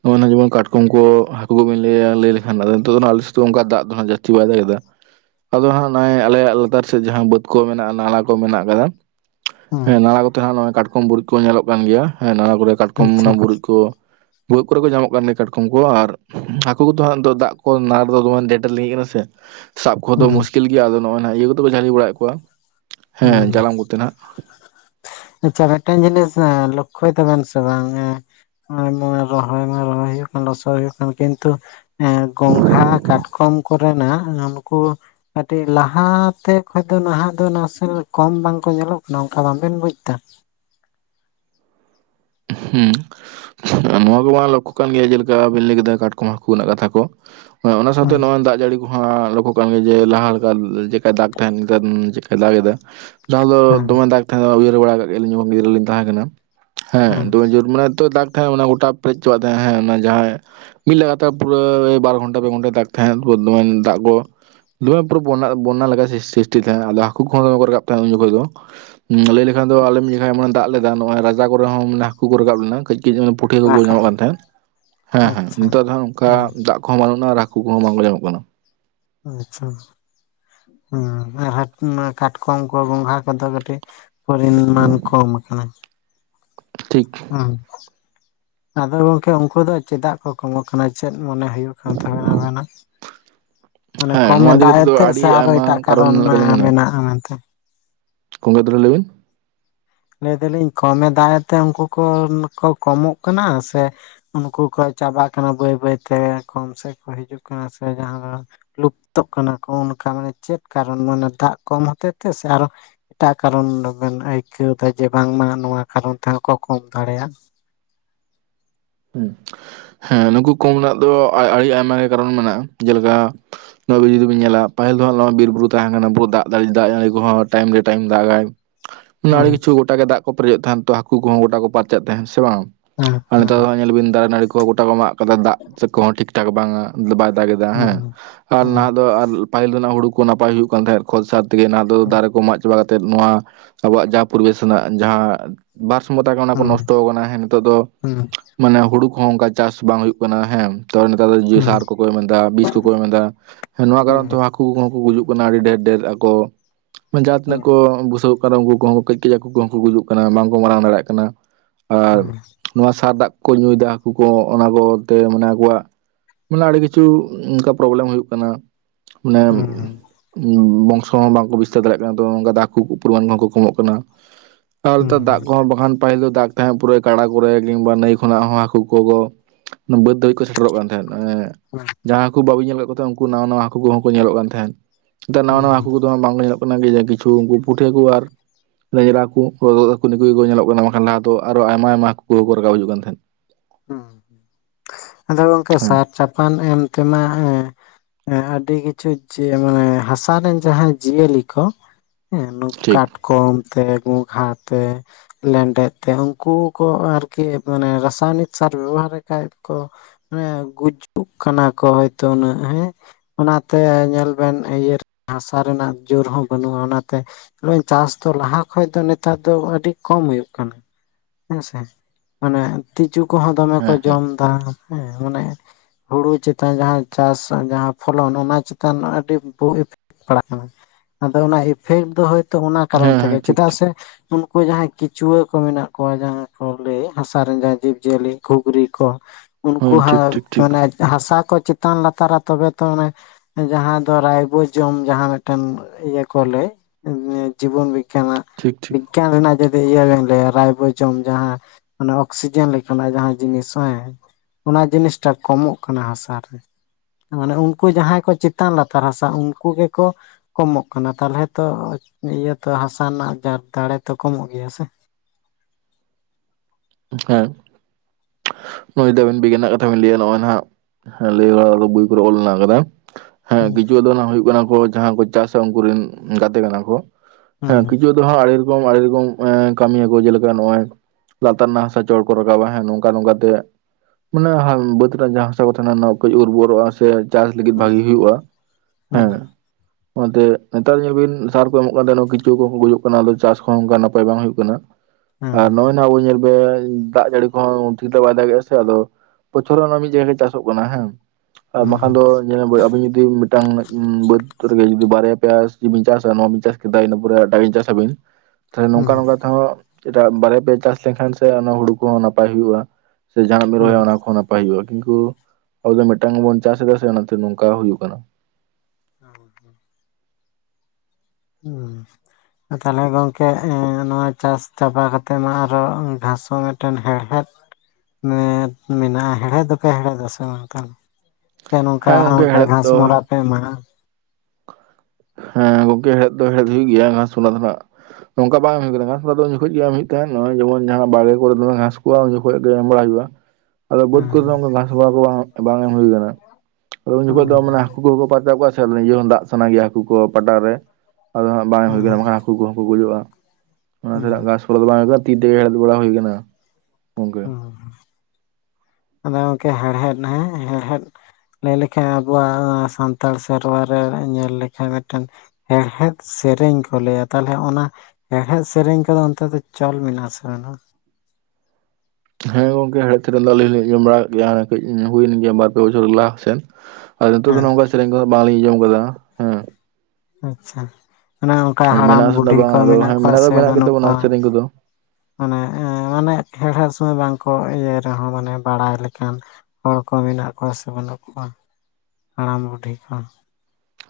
ᱱᱚᱜᱼᱚᱭ ᱡᱮᱢᱚᱱ ᱠᱟᱴᱠᱚᱢ ᱠᱚ ᱦᱟᱹᱠᱩ ᱠᱚᱵᱤᱱ ᱞᱟᱹᱭᱟ ᱞᱟᱹᱭ ᱞᱮᱠᱷᱟᱱ ᱱᱤᱛᱚᱜ ᱫᱚ ᱟᱞᱮ ᱥᱮᱱ ᱫᱚ ᱚᱱᱠᱟ ᱫᱟᱜ ᱫᱚ ᱦᱟᱸᱜ ᱡᱟᱥᱛᱤ ᱵᱟᱭ ᱫᱟᱜ ᱮᱫᱟ ᱟᱫᱚ ᱦᱟᱸᱜ ᱱᱚᱜᱼᱚᱭ ᱟᱞᱮᱭᱟᱜ ᱞᱟᱛᱟᱨ ᱥᱮᱫ ᱡᱟᱦᱟᱸ ᱵᱟᱹᱫᱽ ᱠᱚ ᱢᱮᱱᱟᱜᱼᱟ ᱱᱟᱞᱟ ᱠᱚ ᱢᱮᱱᱟᱜ ᱟᱠᱟᱫᱟ ᱦᱩᱸ ᱦᱮᱸ ᱱᱟᱞᱟ ᱠᱚᱛᱮ ᱦᱟᱸᱜ ᱱᱚᱜᱼᱚᱭ ᱠᱟᱴᱠᱚᱢ ᱵᱩᱨᱩᱡ ᱠᱚ ᱧᱮᱞᱚᱜ ᱠᱟᱱ ᱜᱮᱭᱟ ᱦᱮᱸ ᱱᱟᱞᱟ ᱠᱚᱨᱮ ᱠᱟᱴᱠᱚᱢ ᱟᱪᱪᱷᱟ ᱚᱱᱟ ᱵᱩᱨᱩᱡ ᱠᱚ ᱵᱷᱩᱜᱟᱹᱜ ᱠᱚᱨᱮ ᱠᱚ ᱧᱟᱢᱚᱜ ᱠᱟᱱ ᱜᱮᱭᱟ ᱠᱟᱴᱠᱚᱢ ᱠᱚ ᱟᱨ ᱦᱟᱹᱠᱩ ᱠᱚᱫᱚ ᱦᱟᱸᱜ ᱫᱟᱜ ᱠᱚ ᱱᱟᱲ ᱫᱚ ᱫᱚᱢᱮ ᱰᱷᱮᱨ ᱰᱷᱮᱨ ᱞᱤᱸᱜᱤᱜ ᱠᱟᱱᱟ ᱥᱮ ᱥᱟᱵ ᱠᱚᱫᱚ ᱦᱩᱸ ᱢᱩᱥᱠᱤᱞ ᱜᱮᱭᱟ ᱟᱫᱚ ᱱᱚᱜᱼᱚᱭ ᱤᱭᱟᱹ ᱠᱚᱫᱚᱠᱚ ᱡᱷᱟᱹᱞᱤ ᱵᱟᱲᱟᱭᱮᱫ ᱠᱚᱣᱟ ᱦᱮᱸ ᱦᱩᱸᱻ ᱡᱟᱞᱟᱢ ᱠᱚᱛᱮ ᱱᱟᱜ [inaudible] ᱟᱪᱪᱷᱟ ᱢᱤᱫᱴᱮᱱ ᱡᱤᱱᱤᱥ ᱞᱚᱠᱠᱷᱚᱭ ᱛᱟᱵᱮᱱ ᱥᱮ ᱵᱟᱝ ᱨᱚᱦᱚᱭ ᱨᱚᱦᱚᱭ ᱦᱩᱭᱩᱜ ᱞᱚᱥᱚᱭ ᱦᱩᱭᱩᱜ ᱠᱟᱱᱟ ᱠᱤᱱᱛᱩ ᱮ ᱜᱚᱝᱜᱷᱟ ᱠᱟᱴᱠᱚᱢ ᱠᱚᱨᱮᱱᱟᱜ ᱩᱱᱠᱩ ᱠᱟᱹᱴᱤᱡ ᱞᱟᱦᱟᱛᱮ ᱠᱷᱚᱱ ᱫᱚ ᱱᱟᱦᱟᱸᱜ ᱫᱚ ᱱᱟᱥᱮ ᱠᱚᱢ ᱵᱟᱝᱠᱚ ᱧᱮᱞᱚᱜ ᱠᱟᱱᱟ ᱚᱱᱠᱟ ᱵᱟᱝᱵᱤᱱ ᱵᱩᱡᱽ ᱮᱫᱟ ᱦᱮᱸ ᱱᱚᱣᱟ ᱠᱚ ᱢᱟ ᱞᱚᱠᱠᱷᱚ ᱠᱟᱱ ᱜᱮᱭᱟ ᱡᱮᱞᱮᱠᱟᱵᱤᱱ ᱞᱟᱹᱭ ᱠᱮᱫᱟ ᱠᱟᱴᱠᱚᱢ ᱦᱟᱹᱠᱩ ᱨᱮᱱᱟᱜ ᱠᱟᱛᱷᱟ ᱠᱚ ᱦᱮᱸ ᱚᱱᱟ ᱥᱟᱶᱛᱮ ᱱᱚᱜᱼᱚᱭ ᱫᱟᱜ ᱡᱟᱹᱲᱤ [inaudible] ᱞᱟᱦᱟ ᱞᱮᱠᱟ ᱡᱮᱞᱮᱠᱟᱭ ᱫᱟᱜᱽ ᱛᱟᱦᱮᱸᱱ ᱱᱮᱛᱟᱨ ᱡᱮᱞᱮᱠᱟᱭ ᱫᱟᱜ ᱮᱫᱟ ᱡᱟᱦᱟᱸ ᱫᱚ ᱦᱮᱸ ᱫᱚᱢᱮ ᱫᱟᱜᱽ ᱛᱟᱦᱮᱱᱟ ᱩᱭᱦᱟᱹᱨ ᱵᱟᱲᱟ ᱟᱠᱟᱫ ᱜᱮᱭᱟ ᱞᱤᱧ ᱡᱚᱠᱷᱚᱱ ᱜᱤᱫᱽᱨᱟᱹ ᱞᱤᱧ ᱛᱟᱦᱮᱸ ᱠᱟᱱᱟ ᱦᱮᱸ ᱫᱚᱢᱮ ᱡᱳᱨ ᱢᱟᱱᱮ ᱱᱤᱛᱚ ᱫᱟᱜᱽ ᱛᱟᱦᱮᱸᱜ ᱚᱱᱟ ᱜᱚᱴᱟ ᱯᱮᱨᱮᱡ ᱪᱚᱣᱟᱜ ᱛᱟᱦᱮᱸᱜ ᱦᱮᱸ ᱚᱱᱟ ᱡᱟᱦᱟᱸᱭ ᱢᱤᱫ ᱞᱟᱜᱟᱛᱟᱨ ᱯᱩᱨᱟᱹ ᱵᱟᱨ ᱜᱷᱚᱱᱴᱟ ᱯᱮ ᱜᱷᱚᱱᱴᱟ ᱫᱟᱜ ᱛᱟᱦᱮᱸ ᱫᱚᱢᱮ ᱫᱟᱜ ᱜᱚ ᱫᱚᱢᱮ ᱯᱩᱨᱟᱹ ᱵᱚᱱᱱᱟ ᱵᱚᱱᱱᱟ ᱞᱮᱠᱟ ᱥᱨᱤᱥᱴᱤ ᱛᱟᱦᱮᱸᱫ ᱟᱫᱚ ᱦᱟᱹᱠᱩ ᱠᱚᱦᱚᱸ ᱫᱚᱢᱮ ᱠᱚ ᱨᱟᱠᱟᱵ ᱛᱟᱦᱮᱸᱜ ᱩᱱ ᱡᱚᱠᱷᱚᱡ ᱫᱚ ᱞᱟᱹᱭ ᱞᱮᱠᱷᱟᱱ ᱫᱚ ᱟᱞᱮᱢ ᱞᱮᱠᱷᱟᱡ ᱢᱟᱱᱮ ᱫᱟᱜ ᱞᱮᱫᱟ ᱱᱚᱜᱼᱚᱭ ᱨᱟᱪᱟ ᱠᱚᱨᱮ ᱦᱚᱸ ᱢᱟᱱᱮ ᱠᱩ ᱠᱚ ᱨᱟᱠᱟᱵ ᱞᱮᱱᱟ ᱠᱟᱹᱡ ᱠᱟᱹᱡ ᱢᱮ ᱯᱩᱴᱷᱭᱟᱹ ᱠᱚᱠᱚ ᱵᱟᱠᱷᱟᱱ ᱧᱟᱢᱚᱜ ᱠᱟᱱ ᱛᱟᱦᱮᱸᱫ ᱦᱮᱸ ᱦᱮᱸ ᱟᱪᱪᱷᱟ ᱱᱮᱛᱟᱨ ᱫᱚ ᱦᱟᱸᱜ ᱦᱮᱸ ᱫᱟᱜ ᱠᱚᱦᱚᱸ ᱵᱟᱹᱱᱩᱜᱼᱟ ᱦᱟᱹᱠᱩ ᱠᱚᱦᱚᱸ ᱵᱟᱝ ᱠᱚ ᱧᱟᱢᱚᱜ ᱠᱟᱱᱟ ᱟᱪᱪᱷᱟ ᱦᱮᱸ ᱟᱨ ᱠᱟᱴᱠᱚᱢ ᱠᱚ ᱜᱚᱸᱜᱷᱟ ᱠᱚᱫᱚ ᱠᱟᱹᱴᱤᱡ ᱯᱚᱨᱤᱢᱟᱱ ᱠᱚᱢ ᱟᱠᱟᱱᱟ ᱴᱷᱤᱠ ᱦᱩᱸ ᱟᱫᱚ ᱜᱚᱝᱠᱮ ᱩᱱᱠᱩ ᱫᱚ ᱪᱮᱫᱟᱜ ᱠᱚ ᱠᱚᱢᱚᱜ ᱠᱟᱱᱟ ᱪᱮᱫ ᱢᱚᱱᱮ ᱦᱩᱭᱩᱜ ᱠᱟᱱ ᱛᱟᱵᱮᱱᱟ ᱟᱵᱮᱱᱟᱜ ᱢᱟᱱᱮ ᱦᱮᱸ ᱠᱚᱢᱮ ᱱᱚᱣᱟ ᱤᱫᱤ ᱫᱟᱜ ᱠᱟᱛᱮᱫ ᱫᱚ ᱮᱫᱛᱮ ᱥᱮ ᱟᱹᱰᱤ ᱟᱨᱚ ᱮᱴᱟᱜ ᱟᱭᱢᱟ ᱠᱟᱨᱚᱱ ᱢᱮᱱᱟᱜ ᱞᱮᱠᱟᱞᱤᱧ ᱢᱚᱱᱮᱭᱟ ᱢᱮᱱᱟᱜᱼᱟ ᱢᱮᱱᱛᱮ [unintelligible] ᱞᱟᱹᱭ ᱫᱟᱞᱤᱧ ᱠᱚᱢᱮ ᱫᱟᱜ ᱮᱫ ᱛᱮ ᱩᱱᱠᱩ ᱠᱚ ᱠᱚ ᱠᱚᱢᱚᱜ ᱠᱟᱱᱟ ᱥᱮ ᱩᱱᱠᱩ ᱠᱚ ᱪᱟᱵᱟᱜ ᱠᱟᱱᱟ ᱵᱟᱹᱭ ᱵᱟᱹᱭᱛᱮ ᱠᱚᱢ ᱥᱮᱫ ᱠᱚ ᱦᱤᱡᱩᱜ ᱠᱟᱱᱟ ᱥᱮ ᱡᱟᱦᱟᱸ ᱫᱚ ᱞᱩᱯᱛᱚᱜ ᱠᱟᱱᱟ ᱠᱚ ᱚᱱᱠᱟ ᱢᱟᱱᱮ ᱪᱮᱫ ᱠᱟᱨᱚᱱ ᱢᱟᱱᱮ ᱫᱟᱜ ᱠᱚᱢ ᱦᱚᱛᱮᱡ ᱛᱮ ᱥᱮ ᱟᱨᱚ ᱮᱴᱟᱜ ᱠᱟᱨᱚᱱ ᱛᱮᱵᱮᱱ ᱟᱹᱭᱠᱟᱹᱣ ᱮᱫᱟ ᱡᱮ ᱵᱟᱝᱢᱟ ᱱᱚᱣᱟ ᱠᱟᱨᱚᱱ ᱛᱮᱦᱚᱸ ᱠᱚ ᱠᱚᱢ ᱫᱟᱲᱮᱭᱟᱜ ᱦᱮᱸ ᱦᱮᱸ ᱱᱩᱠᱩ ᱠᱚᱢ ᱨᱮᱱᱟᱜ ᱫᱚ ᱟᱹᱰᱤ ᱟᱭᱢᱟ ᱜᱮ ᱠᱟᱨᱚᱱ ᱢᱮᱱᱟᱜᱼᱟ ᱡᱮᱞᱮᱠᱟ ᱱᱚᱣᱟ ᱡᱩᱫᱤ ᱵᱚᱱ ᱧᱮᱞᱟ ᱯᱟᱹᱦᱤᱞ ᱫᱚ ᱦᱟᱸᱜ ᱱᱚᱣᱟ ᱵᱤᱨ ᱵᱩᱨᱩ ᱛᱟᱦᱮᱸ ᱠᱟᱱᱟ ᱫᱟᱜ ᱫᱟᱲᱮ ᱫᱟᱜ ᱡᱟᱲᱤ ᱠᱚᱦᱚᱸ ᱴᱟᱭᱤᱢ ᱠᱮ ᱴᱟᱭᱤᱢ ᱫᱟᱜᱟᱭ ᱟᱹᱰᱤ ᱦᱩᱸ ᱠᱤᱪᱷᱩ ᱜᱚᱴᱟᱜ ᱜᱮ ᱫᱟᱜ ᱠᱚ ᱯᱮᱨᱮᱡᱚᱜ ᱛᱟᱦᱮᱸᱱ ᱛᱚ ᱦᱟᱹᱠᱩ ᱠᱚᱦᱚᱸ ᱜᱚᱴᱟ ᱠᱚ ᱯᱟᱨᱪᱟᱜ ᱛᱟᱦᱮᱸᱱ ᱥᱮ ᱵᱟᱝ ᱦᱩᱸ ᱟᱨ ᱦᱩᱸ ᱱᱮᱛᱟᱨ ᱦᱚᱸ ᱧᱮᱞ ᱵᱤᱱ ᱫᱟᱨᱮ ᱱᱟᱹᱲᱤ ᱠᱚᱦᱚᱸ ᱜᱚᱴᱟ ᱠᱚ ᱢᱟᱜ ᱠᱟᱫᱟ ᱫᱟᱜ ᱛᱮ ᱠᱚᱦᱚᱸ ᱴᱷᱤᱠᱼᱴᱷᱟᱠ ᱵᱟᱝᱟ ᱵᱟᱭ ᱫᱟᱜ ᱮᱫᱟ ᱦᱮᱸ ᱦᱩᱸ ᱟᱨ ᱦᱩᱸ ᱱᱟᱦᱟᱸᱜ ᱫᱚ ᱟᱨ ᱯᱟᱹᱦᱤᱞ ᱫᱚ ᱦᱩᱲᱩ ᱠᱚ ᱱᱟᱯᱟᱭ ᱦᱩᱭᱩᱜ ᱠᱟᱱ ᱛᱟᱦᱮᱸ ᱠᱷᱚᱫᱽ ᱥᱟᱨ ᱛᱮᱜᱮ ᱱᱚᱣᱟ ᱫᱚ ᱫᱟᱨᱮ ᱠᱚ ᱢᱟᱜ ᱪᱟᱵᱟ ᱠᱟᱛᱮᱜ ᱱᱚᱣᱟ ᱟᱵᱚᱣᱟᱜ ᱡᱟᱦᱟᱸ ᱯᱚᱨᱤᱵᱮᱥ ᱨᱮᱱᱟᱜ ᱡᱟᱦᱟᱸ ᱵᱟᱨ ᱥᱚᱢᱚᱛᱟ ᱜᱮ ᱚᱱᱟ ᱠᱚ ᱦᱩᱸ ᱱᱚᱥᱴᱚ ᱠᱟᱱᱟ ᱦᱮᱸ ᱱᱤᱛᱚᱜ ᱫᱚ ᱦᱩᱸ ᱢᱟᱱᱮ ᱦᱩᱲᱩ ᱦᱚ ᱚᱱᱠᱟ ᱪᱟᱥ ᱵᱟᱝ ᱦᱩᱭᱩᱜ ᱠᱟᱱᱟ ᱦᱮᱸ ᱛᱚ ᱱᱮᱛᱟᱨ ᱫᱚ ᱦᱩᱸ ᱥᱟᱨ ᱠᱚᱠᱚ ᱮᱢᱮᱫᱟ ᱵᱤᱥ ᱠᱚᱠᱚ ᱮᱢᱮᱫᱟ ᱦᱮᱸ ᱱᱚᱣᱟ ᱠᱟᱨᱚᱱ ᱦᱩᱸ ᱛᱮᱦᱚᱸ ᱦᱟᱹᱠᱩ ᱠᱚᱦᱚᱸ ᱠᱚ ᱜᱩᱡᱩᱜ ᱠᱟᱱᱟ ᱟᱹᱰᱤ ᱰᱷᱮᱨ ᱰᱷᱮᱨ ᱟᱠᱚ ᱢᱟᱱᱮ ᱡᱟᱦᱟᱸ ᱛᱤᱱᱟᱹᱜ ᱠᱚ ᱦᱩᱸ ᱵᱩᱥᱷᱟᱜᱚᱜ ᱠᱟᱱᱟ ᱩᱱᱠᱩ ᱠᱚᱦᱚᱸ ᱠᱟᱹᱡ ᱠᱟᱹᱡ ᱟᱠᱚ ᱠᱚᱦᱚᱸ ᱠᱚ ᱜᱩᱡᱩᱜ ᱠᱟᱱᱟ ᱵᱟᱝ ᱠᱚ ᱢᱟᱲᱟᱝ ᱫᱟᱲᱮᱭᱟᱜ ᱠᱟᱱᱟ ᱟᱨ ᱦᱮᱸ ᱱᱚᱣᱟ ᱥᱟᱨ ᱫᱟᱜ ᱠᱚ ᱧᱩᱭᱮᱫᱟ ᱩᱱᱠᱩ ᱠᱚ ᱚᱱᱟ ᱠᱚᱛᱮ ᱢᱟᱱᱮ ᱟᱠᱚᱣᱟᱜ ᱢᱟᱱᱮ ᱟᱹᱰᱤ ᱠᱤᱪᱷᱩ ᱚᱱᱠᱟ ᱯᱨᱚᱵᱞᱮᱢ ᱦᱩᱭᱩᱜ ᱠᱟᱱᱟ ᱢᱟᱱᱮ ᱦᱩᱸ ᱵᱚᱝᱥᱚ ᱦᱚᱸ ᱵᱟᱝᱠᱚ ᱵᱤᱥᱛᱟᱨ ᱫᱟᱲᱮᱭᱟᱜ ᱠᱟᱱᱟ ᱛᱚ ᱱᱚᱝᱠᱟ ᱫᱟᱜ ᱯᱚᱨᱤᱢᱟᱱ ᱠᱚ ᱠᱚᱢᱚᱜ ᱠᱟᱱᱟ ᱛᱟᱦᱚᱞᱮ ᱦᱩᱸ ᱫᱟᱜ ᱠᱚᱦᱚᱸ ᱵᱟᱝᱠᱷᱟᱱ ᱯᱟᱹᱦᱤᱞ ᱫᱚ ᱫᱟᱜ ᱛᱟᱦᱮᱸᱫ ᱯᱩᱨᱟᱹ ᱠᱟᱲᱟ ᱠᱚᱨᱮ ᱠᱤᱝᱵᱟ ᱱᱟᱹᱭ ᱠᱷᱚᱱᱟᱜ ᱦᱚᱸ ᱦᱟᱹᱠᱩ ᱵᱟᱹᱫᱽ ᱫᱷᱟᱹᱵᱤᱡ ᱠᱚ ᱥᱮᱴᱮᱨᱚᱜ ᱠᱟᱱ ᱛᱟᱦᱮᱸᱫ ᱦᱩᱸ ᱦᱩᱸ ᱡᱟᱦᱟᱸᱭ ᱠᱚ ᱵᱟᱵᱩᱱ ᱧᱮᱞ ᱟᱠᱟᱫ ᱠᱚ ᱛᱟᱦᱮᱸᱫ ᱩᱱᱠᱩ ᱱᱟᱣᱟ ᱱᱟᱣᱟ ᱦᱟᱹᱠᱩ ᱠᱚ ᱦᱚᱸᱠᱚ ᱧᱮᱞᱚᱜ ᱠᱟᱱ ᱛᱟᱦᱮᱸᱜ, ᱱᱮᱛᱟᱨ ᱱᱟᱣᱟ ᱦᱩᱸ ᱦᱟᱹᱠᱩ ᱠᱚᱫᱚ ᱵᱟᱝ ᱧᱮᱞᱚᱜ ᱠᱟᱱᱟ ᱾ ᱯᱚᱱᱟᱜᱮ ᱡᱟᱠᱤᱪᱷᱩ ᱩᱱᱠᱩ ᱯᱩᱴᱷᱤ ᱦᱟᱹᱠᱩ ᱟᱨ ᱞᱮᱸᱡᱨᱟ ᱦᱟᱠᱩ ᱱᱩᱠᱩ ᱜᱮᱠᱚ ᱧᱮᱞᱚᱜ ᱠᱟᱱᱟ ᱵᱟᱝᱠᱷᱟᱱ ᱞᱟᱦᱟ ᱫᱚ, ᱟᱨᱚ ᱟᱭᱢᱟ ᱟᱭᱢᱟ ᱦᱟᱹᱠᱩ ᱠᱚᱠᱚ ᱨᱟᱠᱟᱵ ᱦᱤᱡᱩᱜ ᱠᱟᱱ ᱛᱟᱦᱮᱸᱱ ᱾ ᱦᱩᱸ ᱟᱫᱚ ᱜᱚᱝᱠᱮ ᱦᱮᱸ ᱥᱟᱨ ᱪᱟᱯᱟᱱ ᱮᱢ ᱛᱮᱢᱟ ᱦᱮ ᱟᱹᱰᱤ ᱠᱤᱪᱷᱩ ᱪᱮ ᱢᱟᱱᱮ ᱦᱟᱥᱟᱨᱮᱱ ᱡᱟᱦᱟᱸᱭ ᱡᱤᱭᱟᱹᱞᱤ ᱠᱚ ᱦᱮᱸ ᱱᱩᱠᱩ ᱴᱷᱤᱠ ᱠᱟᱴᱠᱚᱢ ᱛᱮ ᱜᱩᱜᱷᱟ ᱛᱮ ᱞᱮᱱᱰᱮᱫ ᱛᱮ ᱩᱱᱠᱩ ᱠᱚ ᱟᱨᱠᱤ ᱢᱟᱱᱮ ᱨᱟᱥᱟᱭᱱᱤᱠ ᱥᱟᱨ ᱵᱮᱵᱚᱦᱟᱨ ᱞᱮᱠᱷᱟᱡ ᱠᱚ ᱜᱩᱡᱩᱜ ᱠᱟᱱᱟ ᱠᱚ ᱦᱚᱭᱛᱳ ᱩᱱᱟᱹᱜ ᱦᱮᱸ ᱚᱱᱟᱛᱮ ᱧᱮᱞ ᱵᱮᱱ ᱤᱭᱟᱹ ᱦᱟᱥᱟ ᱨᱮᱱᱟᱜ ᱡᱳᱨ ᱦᱚᱸ ᱵᱟᱹᱱᱩᱜ-ᱟ ᱚᱱᱟᱛᱮ ᱾ ᱪᱟᱥ ᱫᱚ ᱞᱟᱦᱟ ᱠᱷᱚᱡ ᱫᱚ ᱱᱮᱛᱟᱨ ᱫᱚ ᱟᱹᱰᱤ ᱠᱚᱢ ᱦᱩᱭᱩᱜ ᱠᱟᱱᱟ ᱾ ᱦᱮᱸᱥᱮ ᱢᱟᱱᱮ ᱛᱤᱡᱩ ᱠᱚᱦᱚᱸ ᱫᱚᱢᱮ ᱠᱚ ᱦᱮᱸ ᱦᱮᱸ ᱡᱚᱢᱫᱟ ᱦᱮᱸ ᱢᱟᱱᱮ ᱦᱩᱲᱩ ᱪᱮᱛᱟᱱ ᱡᱟᱦᱟᱸ ᱪᱟᱥ ᱡᱟᱦᱟᱸ ᱯᱷᱚᱞᱚᱱ ᱚᱱᱟ ᱪᱮᱛᱟᱱ ᱟᱹᱰᱤ ᱵᱚᱦᱩᱛ ᱯᱟᱲᱟᱜ ᱠᱟᱱᱟ, ᱟᱫᱚ ᱚᱱᱟ ᱤᱯᱷᱮᱠᱴ ᱫᱚ ᱦᱚᱭᱛᱳ ᱚᱱᱟ ᱠᱟᱨᱚᱱ ᱦᱮᱸ ᱦᱮᱸ ᱛᱮᱜᱮ ᱴᱷᱤᱠ ᱪᱮᱫᱟᱜ ᱴᱷᱤᱠ ᱥᱮ, ᱩᱱᱠᱩ ᱡᱟᱦᱟᱸᱭ ᱠᱤᱪᱩᱣᱟᱹ ᱠᱚ ᱢᱮᱱᱟᱜ ᱠᱚᱣᱟ ᱡᱟᱦᱟᱸ ᱠᱚ ᱞᱟᱹᱭ ᱦᱟᱥᱟ ᱨᱮᱱ ᱡᱟᱦᱟᱸᱭ ᱡᱤᱵᱽ᱾ ᱡᱤᱭᱟᱹᱞᱤ ᱠᱷᱩᱜᱽᱨᱤ ᱠᱚ ᱩᱱᱠᱩ ᱦᱮᱸ ᱴᱷᱤᱠ ᱦᱚᱸ ᱴᱷᱤᱠ ᱴᱷᱤᱠ ᱢᱟᱱᱮ ᱦᱟᱥᱟ ᱠᱚ ᱪᱮᱛᱟᱱ ᱞᱟᱛᱟᱨᱟ ᱛᱚᱵᱮ ᱛᱚ ᱚᱱᱮ ᱡᱟᱦᱟᱸ ᱫᱚ ᱨᱟᱭᱵᱽᱡᱚᱢ ᱡᱟᱦᱟᱸ ᱢᱤᱫᱴᱮᱱ ᱤᱭᱟᱹ ᱠᱚ ᱞᱟᱹᱭ ᱡᱤᱵᱚᱱ ᱵᱤᱜᱽᱜᱟᱱ ᱟᱜ ᱴᱷᱤᱠᱻᱴᱷᱤᱠ ᱾ ᱮᱠᱮᱱ ᱡᱩᱫᱤ ᱤᱭᱟᱹ ᱵᱮᱱ ᱞᱟᱹᱭᱟ ᱨᱟᱭᱵᱚ ᱡᱚᱢ ᱡᱟᱦᱟᱸ ᱚᱱᱟ ᱚᱠᱥᱤᱡᱮᱱ ᱚᱱᱟ ᱡᱟᱦᱟᱸ ᱡᱤᱱᱤᱥ ᱦᱮᱸ ᱚᱱᱟ ᱡᱤᱱᱤᱥᱴᱟ ᱠᱚᱢᱚᱜ ᱠᱟᱱᱟ ᱦᱟᱥᱟ ᱨᱮ ᱾ ᱢᱟᱱᱮ ᱩᱱᱠᱩ ᱡᱟᱦᱟᱸᱭ ᱠᱚ ᱪᱮᱛᱟᱱ ᱞᱟᱛᱟᱨᱟ ᱦᱟᱥᱟ ᱩᱱᱠᱩ ᱜᱮᱠᱚ ᱠᱚᱢᱚᱜ ᱠᱟᱱᱟ ᱛᱟᱦᱚᱞᱮ ᱛᱚ ᱤᱭᱟᱹ ᱛᱚ ᱦᱟᱥᱟ ᱨᱮᱱᱟᱜ ᱫᱟᱲᱮ ᱛᱚ ᱠᱚᱢᱚᱜ ᱜᱮᱭᱟ ᱥᱮ ᱾ ᱦᱮᱸ ᱱᱚᱜ-ᱚᱭ ᱟᱵᱤᱱ ᱵᱤᱜᱽᱜᱟᱱᱟᱜ ᱠᱟᱛᱷᱟ ᱵᱮᱱ ᱞᱟᱹᱭᱟ ᱱᱚᱜ-ᱚᱭ ᱱᱟᱦᱟᱜ ᱦᱮᱸ ᱞᱟᱹᱭ [unintelligible] ᱵᱳᱭ ᱠᱚᱨᱮ ᱚᱞ ᱢᱮᱱᱟᱜ ᱠᱟᱫᱟ ᱾ ᱦᱮᱸ ᱦᱩᱸ ᱠᱤᱪᱷᱩᱣᱟᱹ ᱫᱚ ᱦᱩᱭᱩᱜ ᱠᱟᱱᱟ ᱠᱚ, ᱡᱟᱦᱟᱸ ᱠᱚ ᱪᱟᱥᱟ ᱩᱱᱠᱩ ᱨᱮᱱ ᱜᱟᱛᱮ ᱠᱟᱱᱟ ᱠᱚ, ᱦᱮᱸ ᱦᱩᱸ ᱠᱤᱪᱷᱩᱣᱟᱹ ᱫᱚ ᱦᱟᱜ ᱟᱹᱰᱤ ᱨᱚᱠᱚᱢ ᱟᱹᱰᱤ ᱨᱚᱠᱚᱢ ᱠᱟᱹᱢᱤᱭᱟᱠᱚ ᱡᱮᱞᱮᱠᱟ ᱱᱚᱜ-ᱚᱭ ᱞᱟᱛᱟᱨ ᱨᱮᱱᱟᱜ ᱦᱟᱥᱟ ᱪᱚᱴ ᱠᱚ ᱨᱟᱠᱟᱵᱟ ᱦᱮᱸ ᱱᱚᱝᱠᱟ ᱱᱚᱝᱠᱟ ᱛᱮ ᱢᱟᱱᱮ ᱵᱟᱹᱫᱽ ᱨᱮᱱᱟᱜ ᱡᱟᱦᱟᱸ ᱦᱟᱥᱟ ᱠᱚ ᱛᱟᱦᱮᱸᱱᱟ ᱚᱱᱟ ᱠᱟᱹᱡ ᱩᱨᱵᱚᱨᱚᱜ-ᱟ ᱥᱮ᱾ ᱪᱟᱥ ᱞᱟᱹᱜᱤᱫ ᱵᱷᱟᱜᱤ ᱦᱩᱭᱩᱜ-ᱟ᱾ ᱦᱩᱸ ᱦᱮᱸ ᱦᱩᱸ ᱚᱱᱟᱛᱮ ᱱᱮᱛᱟᱨ ᱧᱮᱞ ᱵᱤᱱ ᱥᱟᱨ ᱠᱚ ᱮᱢᱚᱜ ᱠᱟᱱ ᱛᱟᱦᱮᱸᱱᱟ, ᱠᱤᱪᱷᱩᱣᱟᱹ ᱠᱚ ᱜᱩᱡᱩᱜ ᱠᱟᱱᱟ ᱟᱫᱚ ᱪᱟᱥ ᱠᱚᱸ ᱚᱱᱠᱟ ᱱᱟᱯᱟᱭ ᱵᱟᱝ ᱦᱩᱭᱩᱜ ᱠᱟᱱᱟ ᱾ ᱟᱨ ᱱᱚᱜ-ᱚᱭ ᱱᱟ ᱳᱭ ᱫᱟᱜ ᱡᱟᱹᱲᱤ ᱠᱚᱦᱚᱸ ᱴᱷᱤᱠ ᱴᱷᱟᱠ ᱵᱟᱭ ᱫᱟᱜ ᱮᱜ-ᱟᱭ ᱥᱮ ᱟᱫᱚ ᱵᱚᱪᱷᱚᱨ ᱨᱮ ᱚᱱᱟ ᱢᱤᱫ ᱡᱟᱭᱜᱟ ᱜᱮ ᱪᱟᱥᱚᱜ ᱠᱟᱱᱟ ᱦᱮᱸ ᱟᱨ ᱵᱟᱠᱷᱟᱱ ᱫᱚ ᱧᱮᱞ ᱟᱵᱤᱱ ᱡᱩᱫᱤ ᱢᱤᱫᱴᱟᱝ ᱵᱟᱹᱫᱽ ᱨᱮᱜᱮ ᱡᱩᱫᱤ ᱵᱟᱨᱭᱟ ᱯᱮᱭᱟ ᱵᱤᱱ ᱪᱟᱥᱟ, ᱱᱚᱣᱟ ᱵᱤᱱ ᱪᱟᱥ ᱠᱮᱫᱟ ᱤᱱᱟᱹ ᱯᱚᱨᱮ ᱮᱴᱟᱜᱟᱵᱤᱱ ᱪᱟᱥᱟᱵᱤᱱ ᱛᱚᱵᱮ ᱦᱩᱸ ᱱᱚᱝᱠᱟ ᱦᱩᱸ ᱱᱚᱝᱠᱟ ᱛᱮᱦᱚᱸ ᱮᱴᱟᱜ ᱵᱟᱨᱭᱟ ᱯᱮᱭᱟ ᱪᱟᱥ ᱞᱮᱱᱠᱷᱟᱱ ᱥᱮ, ᱦᱩᱲᱩ ᱠᱚᱦᱚᱸ ᱱᱟᱯᱟᱭ ᱦᱩᱭᱩᱜ-ᱟ ᱾ ᱥᱮ ᱡᱟᱦᱟᱱᱟᱜ ᱵᱤᱱ ᱦᱩᱸ ᱨᱚᱦᱚᱭᱟ ᱚᱱᱟ ᱠᱷᱚᱱ ᱱᱟᱯᱟᱭ ᱦᱩᱭᱩᱜ-ᱟ, ᱠᱤᱱᱛᱩ ᱟᱵᱚ ᱫᱚ ᱢᱤᱫᱴᱟᱝ ᱜᱮᱵᱚᱱ ᱪᱟᱥ ᱮᱫᱟ ᱥᱮ ᱚᱱᱟᱛᱮ ᱱᱚᱝᱠᱟ ᱦᱩᱭᱩᱜ ᱠᱟᱱᱟ ᱾ [inaudible] ᱦᱩᱸ ᱛᱟᱦᱚᱞᱮ ᱜᱚᱝᱠᱮ ᱱᱚᱣᱟ ᱪᱟᱥ ᱪᱟᱵᱟ ᱠᱟᱛᱮᱜ ᱢᱟ ᱟᱨᱚ ᱜᱷᱟᱥ ᱢᱤᱫᱴᱮᱱ ᱦᱮᱲᱦᱮᱫ? ᱢᱮᱫ ᱢᱮᱱᱟᱜ-ᱟ ᱦᱮᱲᱦᱮᱫ ᱫᱚᱯᱮ ᱦᱮᱲᱦᱮᱫ ᱫᱟᱥᱮ ᱵᱟᱝ ᱛᱟᱦᱚᱞᱮ? ᱥᱮ ᱱᱚᱝᱠᱟ ᱦᱮᱸ ᱜᱚᱝᱠᱮ ᱚᱝᱠᱟ ᱦᱮᱲᱦᱮᱫ ᱫᱚ ᱜᱷᱟᱥᱢᱚᱨᱟ ᱯᱮ ᱮᱢᱟᱜ-ᱟ? ᱦᱮᱸ ᱜᱚᱝᱠᱮ ᱦᱮᱲᱦᱮᱫ ᱫᱚ ᱦᱮᱲᱦᱮᱫ ᱦᱩᱭᱩᱜ ᱜᱮᱭᱟ, ᱜᱷᱟᱥ ᱚᱱᱟ ᱫᱚᱱᱟᱜ ᱾ ᱱᱚᱝᱠᱟ ᱵᱟᱝ ᱮᱢᱳᱭ ᱮᱢ [unintelligible] ᱠᱟᱱᱟ ᱜᱷᱟᱥᱲᱟ ᱫᱚ ᱜᱮ ᱮᱢ ᱦᱩᱭᱩᱜ ᱛᱟᱦᱮᱸᱜ ᱡᱚᱠᱷᱚᱱ ᱱᱚᱜ-ᱚᱭ ᱡᱮᱢᱚᱱ ᱡᱟᱦᱟᱸᱱᱟᱜ ᱵᱟᱲᱜᱮ ᱠᱚᱨᱮ ᱫᱚᱢᱮ ᱜᱷᱟᱥ ᱠᱚᱜ-ᱟ, ᱛᱚᱠᱷᱚᱱ ᱜᱮ ᱮᱢ ᱵᱟᱲᱟ ᱦᱩᱭᱩᱜ-ᱟ᱾ [inaudible] ᱟᱫᱚ ᱵᱟᱹᱫᱽ ᱠᱚᱨᱮ ᱦᱮᱸ ᱱᱚᱝᱠᱟ ᱜᱷᱟᱥ ᱢᱚᱨᱟᱠᱚ ᱵᱟᱝ ᱮᱢ ᱦᱩᱭ ᱠᱟᱱᱟ, ᱟᱫᱚ ᱩᱱ ᱡᱚᱠᱷᱚᱡ ᱦᱩᱸ ᱫᱚ ᱢᱟᱱᱮ ᱦᱟᱹᱠᱩ ᱠᱚᱠᱚ ᱯᱟᱨᱪᱟᱣ ᱠᱚᱜᱼᱟ ᱥᱮ᱾ ᱤᱭᱟᱹ ᱦᱚᱸ ᱫᱟᱜ ᱥᱟᱱᱟᱜᱮᱭᱟ ᱦᱟᱹᱠᱩ ᱠᱚ ᱯᱟᱴᱟ ᱨᱮ, ᱟᱫᱚ ᱦᱟᱸᱜ ᱵᱟᱝ ᱮᱢ ᱦᱩᱭ ᱠᱟᱱᱟ ᱵᱟᱝᱠᱷᱟᱱ ᱦᱟᱹᱠᱩ ᱠᱚᱦᱚᱸᱠᱚ ᱜᱩᱡᱩᱜ-ᱟ, ᱚᱱᱟ ᱛᱮᱱᱟᱜ ᱦᱩᱸ ᱜᱷᱟᱥ ᱢᱚᱨᱟ ᱫᱚ ᱵᱟᱝ ᱮᱢ ᱦᱩᱭ ᱠᱟᱱᱟ, ᱛᱤ ᱛᱮᱜᱮ ᱦᱮᱲᱦᱮᱫ ᱵᱟᱲᱟ ᱦᱩᱭ ᱠᱟᱱᱟ ᱾ ᱦᱩᱸ [inaudible] ᱟᱫᱚ ᱜᱚᱝᱠᱮ ᱦᱮᱲᱦᱮᱫ ᱦᱮᱸ ᱦᱮᱲᱦᱮᱫ ᱞᱟᱹᱭ ᱞᱮᱠᱷᱟᱱ ᱟᱵᱚᱣᱟᱜ ᱥᱟᱱᱛᱟᱲ ᱥᱮᱨᱣᱟᱨᱮ ᱧᱮᱞ ᱞᱮᱠᱷᱟᱱ ᱢᱤᱫᱴᱟᱝ ᱦᱮᱲᱦᱮᱫ ᱥᱮᱨᱮᱧ ᱠᱚ ᱞᱟᱹᱭᱟ ᱛᱟᱦᱚᱞᱮ ᱚᱱᱟ ᱦᱮᱲᱦᱮᱫ ᱥᱮᱨᱮᱧ ᱠᱚᱫᱚ ᱚᱱᱛᱮ ᱫᱚ ᱪᱚᱞ ᱢᱮᱱᱟᱜ ᱟᱥᱮ ᱵᱟᱱᱩᱜᱼᱟ ᱦᱮᱸ ᱜᱚᱝᱠᱮ ᱦᱮᱡᱽ ᱛᱚᱨᱟ ᱫᱚ ᱟᱹᱞᱤᱧ ᱞᱤᱧ ᱡᱚᱢ ᱵᱟᱲᱟ ᱜᱮᱭᱟ ᱠᱟᱹᱡ ᱦᱩᱭᱮᱱ ᱜᱮᱭᱟ ᱵᱟᱨ ᱯᱮ ᱵᱚᱪᱷᱚᱨ ᱞᱟᱦᱟ ᱥᱮᱫ ᱟᱫᱚ ᱱᱤᱛᱚᱜ ᱫᱚ ᱦᱮᱸ ᱱᱚᱝᱠᱟ ᱥᱮᱨᱮᱧ ᱠᱚᱸᱦᱚ ᱵᱟᱝ ᱞᱤᱧ ᱟᱸᱡᱚᱢ ᱟᱠᱟᱫᱟ ᱦᱮᱸ ᱟᱪᱪᱷᱟ ᱚᱱᱮ ᱚᱱᱠᱟ ᱦᱮᱸ ᱢᱮᱱᱟᱜ ᱟᱥᱮ ᱦᱟᱲᱟᱢᱼᱵᱩᱰᱷᱤ ᱵᱟᱝ ᱠᱚ ᱟᱫᱚ ᱢᱮᱱᱟᱜ ᱦᱮᱸ ᱠᱚᱣᱟ ᱫᱚ ᱥᱮ ᱢᱮᱱᱟᱜ ᱵᱟᱹᱱᱩᱜ ᱜᱮᱛᱟᱵᱚᱱᱟ ᱠᱚᱣᱟ ᱥᱮᱨᱮᱧ ᱠᱚᱫᱚ ᱢᱟᱱᱮ ᱮᱸ ᱢᱟᱱᱮ ᱦᱮᱲᱦᱮᱫᱽ ᱥᱚᱢᱚᱭ ᱵᱟᱝᱠᱚ ᱤᱭᱟᱹ ᱨᱮᱦᱚᱸ ᱢᱟᱱᱮ ᱵᱟᱲᱟᱭ ᱞᱮᱠᱷᱟᱱ ᱦᱚᱲ ᱠᱚ ᱢᱮᱱᱟᱜ ᱠᱚᱣᱟ ᱥᱮ ᱵᱟᱹᱱᱩᱜ ᱠᱚᱣᱟ ᱦᱟᱲᱟᱢ ᱵᱩᱰᱷᱤ ᱠᱚᱸ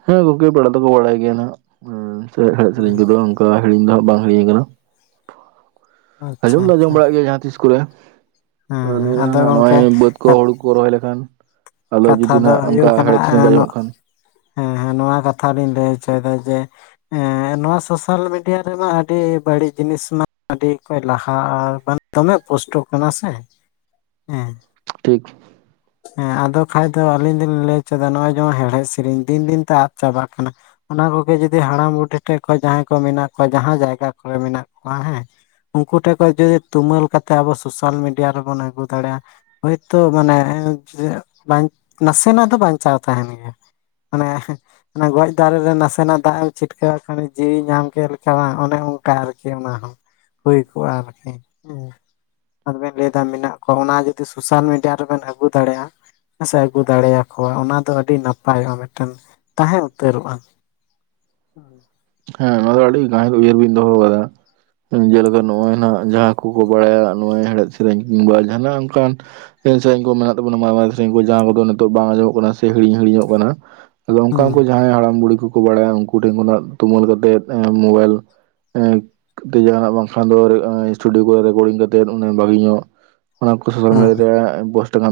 ᱦᱮᱸ ᱜᱚᱝᱠᱮ ᱯᱮᱲᱟ ᱫᱚᱠᱚ ᱵᱟᱲᱟᱭ ᱜᱮᱭᱟ ᱱᱟᱜᱽ ᱮᱣ ᱦᱮᱲᱦᱮᱫᱽ ᱥᱮᱨᱮᱧ ᱦᱩᱸ ᱠᱚᱫᱚ ᱚᱱᱠᱟ ᱦᱤᱲᱤᱧ ᱫᱚ ᱦᱟᱸᱜ ᱵᱟᱝ ᱦᱤᱲᱤᱧ ᱟᱠᱟᱱᱟ ᱟᱪᱪᱷᱟ ᱟᱸᱡᱚᱢ ᱫᱚ ᱟᱪᱪᱷᱟ ᱟᱸᱡᱚᱢ ᱵᱟᱲᱟᱜ ᱜᱮᱭᱟ ᱡᱟᱦᱟᱸ ᱛᱤᱥ ᱠᱚᱨᱮ ᱦᱮᱸ ᱟᱸ ᱦᱮᱸ ᱱᱤᱭᱟᱹ ᱟᱫᱚ ᱨᱮᱱᱟᱜ ᱜᱚᱝᱠᱮ ᱱᱚᱜᱼᱚᱭ ᱵᱟᱹᱫᱽ ᱠᱚ ᱦᱩᱲᱩ ᱠᱚ ᱨᱚᱦᱚᱭ ᱞᱮᱠᱷᱟᱱ ᱟᱫᱚ ᱠᱟᱛᱷᱟ ᱡᱩᱫᱤ ᱫᱚ ᱱᱟᱜ ᱚᱱᱠᱟ ᱦᱩᱭᱩᱜ ᱠᱟᱱᱟ ᱦᱮᱲᱮᱫᱽ ᱥᱮᱨᱮᱱ ᱠᱚ ᱟᱸᱡᱚᱢᱚᱜ ᱠᱷᱟᱱ ᱦᱮᱸ ᱦᱮᱸ ᱱᱚᱣᱟ ᱠᱟᱛᱷᱟ ᱞᱤᱧ ᱞᱟᱹᱭ ᱦᱚᱪᱚᱭᱮᱫᱟ ᱡᱮ ᱦᱮᱸ ᱱᱚᱣᱟ ᱥᱳᱥᱟᱞ ᱢᱤᱰᱤᱭᱟ ᱨᱮᱢᱟ ᱟᱹᱰᱤ ᱵᱟᱹᱲᱤᱡ ᱡᱤᱱᱤᱥ ᱢᱟ ᱟᱹᱰᱤ ᱠᱷᱚᱡ ᱞᱟᱦᱟ ᱟᱨ ᱵᱟᱱ ᱫᱚᱢᱮ ᱯᱳᱥᱴᱚ ᱠᱟᱱᱟ ᱥᱮ ᱦᱮᱸ ᱴᱷᱤᱠ ᱦᱮᱸ ᱟᱫᱚ ᱠᱷᱟᱡᱽ ᱫᱚ ᱟᱞᱤᱧ ᱫᱚᱞᱤᱧ ᱞᱟᱹᱭ ᱪᱚᱭᱫᱟ ᱱᱚᱜᱼᱚᱭ ᱡᱮᱚᱱ ᱦᱮᱲᱦᱮᱫ ᱥᱮᱨᱮᱧ ᱫᱤᱱ ᱫᱤᱱ ᱛᱮ ᱟᱫ ᱪᱟᱵᱟᱜ ᱠᱟᱱᱟ ᱚᱱᱟ ᱠᱚᱜᱮ ᱡᱩᱫᱤ ᱦᱟᱲᱟᱢ ᱵᱩᱰᱤ ᱴᱷᱮᱡᱽ ᱠᱷᱚᱡᱽ ᱡᱟᱦᱟᱸᱭ ᱠᱚ ᱢᱮᱱᱟᱜ ᱠᱚᱣᱟ ᱡᱟᱦᱟᱸ ᱡᱟᱭᱜᱟ ᱠᱚᱨᱮ ᱢᱮᱱᱟᱜ ᱠᱚᱣᱟ ᱦᱮᱸ ᱩᱱᱠᱩ ᱴᱷᱮᱡᱽ ᱠᱷᱚᱡᱽ ᱡᱩᱫᱤ ᱛᱩᱢᱟᱹᱞ ᱠᱟᱛᱮ ᱟᱵᱚ ᱥᱳᱥᱟᱞ ᱢᱤᱰᱤᱭᱟ ᱨᱮᱵᱚᱱ ᱟᱹᱜᱩ ᱫᱟᱲᱮᱭᱟᱜᱼᱟ ᱦᱳᱭᱛᱚ ᱢᱟᱱᱮ [unintelligible] ᱵᱟᱧ ᱱᱟᱥᱮᱱᱟᱜ ᱫᱚ ᱵᱟᱧᱪᱟᱣ ᱛᱟᱦᱮᱱ ᱜᱮᱭᱟ ᱢᱟᱱᱮ ᱚᱱᱟ ᱜᱚᱡᱽ ᱫᱟᱨᱮ ᱨᱮ ᱱᱟᱥᱮᱱᱟᱜᱽ ᱫᱟᱜᱽ ᱮᱢ ᱪᱷᱤᱴᱠᱟᱹᱣᱟᱜ ᱠᱷᱟᱱ ᱡᱤᱣᱤ ᱧᱟᱢ ᱠᱮᱫ ᱞᱮᱠᱟ ᱵᱟᱝ ᱚᱱᱮ ᱚᱱᱠᱟ ᱟᱨᱠᱤ ᱚᱱᱟ ᱦᱚᱸ ᱦᱩᱭ ᱠᱚᱜᱼᱟ ᱟᱨᱠᱤ ᱦᱩᱸ ᱟᱫᱚ ᱵᱮᱱ ᱞᱟᱹᱭᱫᱟ ᱢᱮᱱᱟᱜ ᱠᱚᱣᱟ ᱚᱱᱟ ᱡᱩᱫᱤ ᱥᱳᱥᱟᱞ ᱢᱤᱰᱤᱭᱟ ᱨᱮᱵᱮᱱ ᱟᱹᱜᱩ ᱫᱟᱲᱮᱜᱼᱟ ᱦᱮᱸ ᱥᱮ ᱟᱹᱜᱩ ᱫᱟᱲᱮᱭᱟᱠᱚᱣᱟ ᱚᱱᱟ ᱫᱚ ᱟᱹᱰᱤ ᱱᱟᱯᱟᱭᱚᱜᱼᱟ ᱢᱤᱫᱴᱮᱱ ᱛᱟᱦᱮᱸ ᱩᱛᱟᱹᱨᱚᱜᱼᱟ [unintelligible] ᱦᱮᱸ ᱱᱚᱣᱟ ᱫᱚ ᱟᱹᱰᱤ ᱜᱟᱹᱦᱤᱨ ᱩᱭᱦᱟᱹᱨ ᱵᱤᱱ ᱫᱚᱦᱚ ᱣᱟᱠᱟᱫᱟ ᱡᱮᱞᱮᱠᱟ ᱱᱚᱜᱼᱚᱭ ᱱᱟᱜ ᱡᱟᱦᱟᱸ ᱠᱩ ᱠᱚ ᱵᱟᱲᱟᱭᱟ ᱱᱚᱜᱼᱚᱭ ᱦᱮᱲᱦᱮᱫᱽ ᱥᱮᱨᱮᱧ ᱠᱤᱝᱵᱟ ᱡᱟᱦᱟᱱᱟᱜ ᱚᱱᱠᱟᱱ ᱮᱸ ᱥᱮᱣᱮᱧ ᱠᱚ ᱢᱮᱱᱟᱜ ᱛᱟᱵᱚᱱᱟ ᱢᱟᱨ ᱢᱟᱨᱮ ᱥᱮᱨᱮᱧ ᱠᱚ ᱡᱟᱦᱟᱸ ᱠᱚᱫᱚ ᱱᱤᱛᱚᱜ ᱵᱟᱝ ᱟᱸᱡᱚᱢᱚᱜ ᱠᱟᱱᱟ ᱥᱮ ᱦᱤᱲᱤᱧ ᱦᱤᱲᱤᱧᱚᱜ ᱠᱟᱱᱟ ᱟᱫᱚ ᱚᱱᱠᱟ ᱩᱱᱠᱩ ᱦᱩᱸ ᱡᱟᱦᱟᱸᱭ ᱦᱟᱲᱟᱢ ᱵᱩᱲᱦᱤ ᱠᱚᱠᱚ ᱵᱟᱲᱟᱭᱟ ᱩᱱᱠᱩ ᱴᱷᱮᱱ ᱠᱷᱚᱱᱟᱜ ᱛᱩᱢᱟᱹᱞ ᱠᱟᱛᱮᱜ ᱮᱸ ᱢᱳᱵᱟᱭᱤᱞ ᱮᱜ ᱛᱮ ᱡᱟᱦᱟᱱᱟᱜ ᱵᱟᱝ ᱠᱷᱟᱱ ᱫᱚ ᱥᱴᱩᱰᱤᱭᱩ ᱠᱚᱨᱮ ᱨᱮᱠᱳᱰᱤᱝ ᱠᱟᱛᱮᱫ ᱵᱷᱟᱹᱜᱤ ᱧᱚᱜ ᱚᱱᱟ ᱠᱚ ᱥᱳᱥᱟᱞ ᱢᱤᱰᱤᱭᱟ ᱨᱮ ᱯᱳᱥᱴ ᱛᱮᱠᱷᱟᱱ ᱫᱚ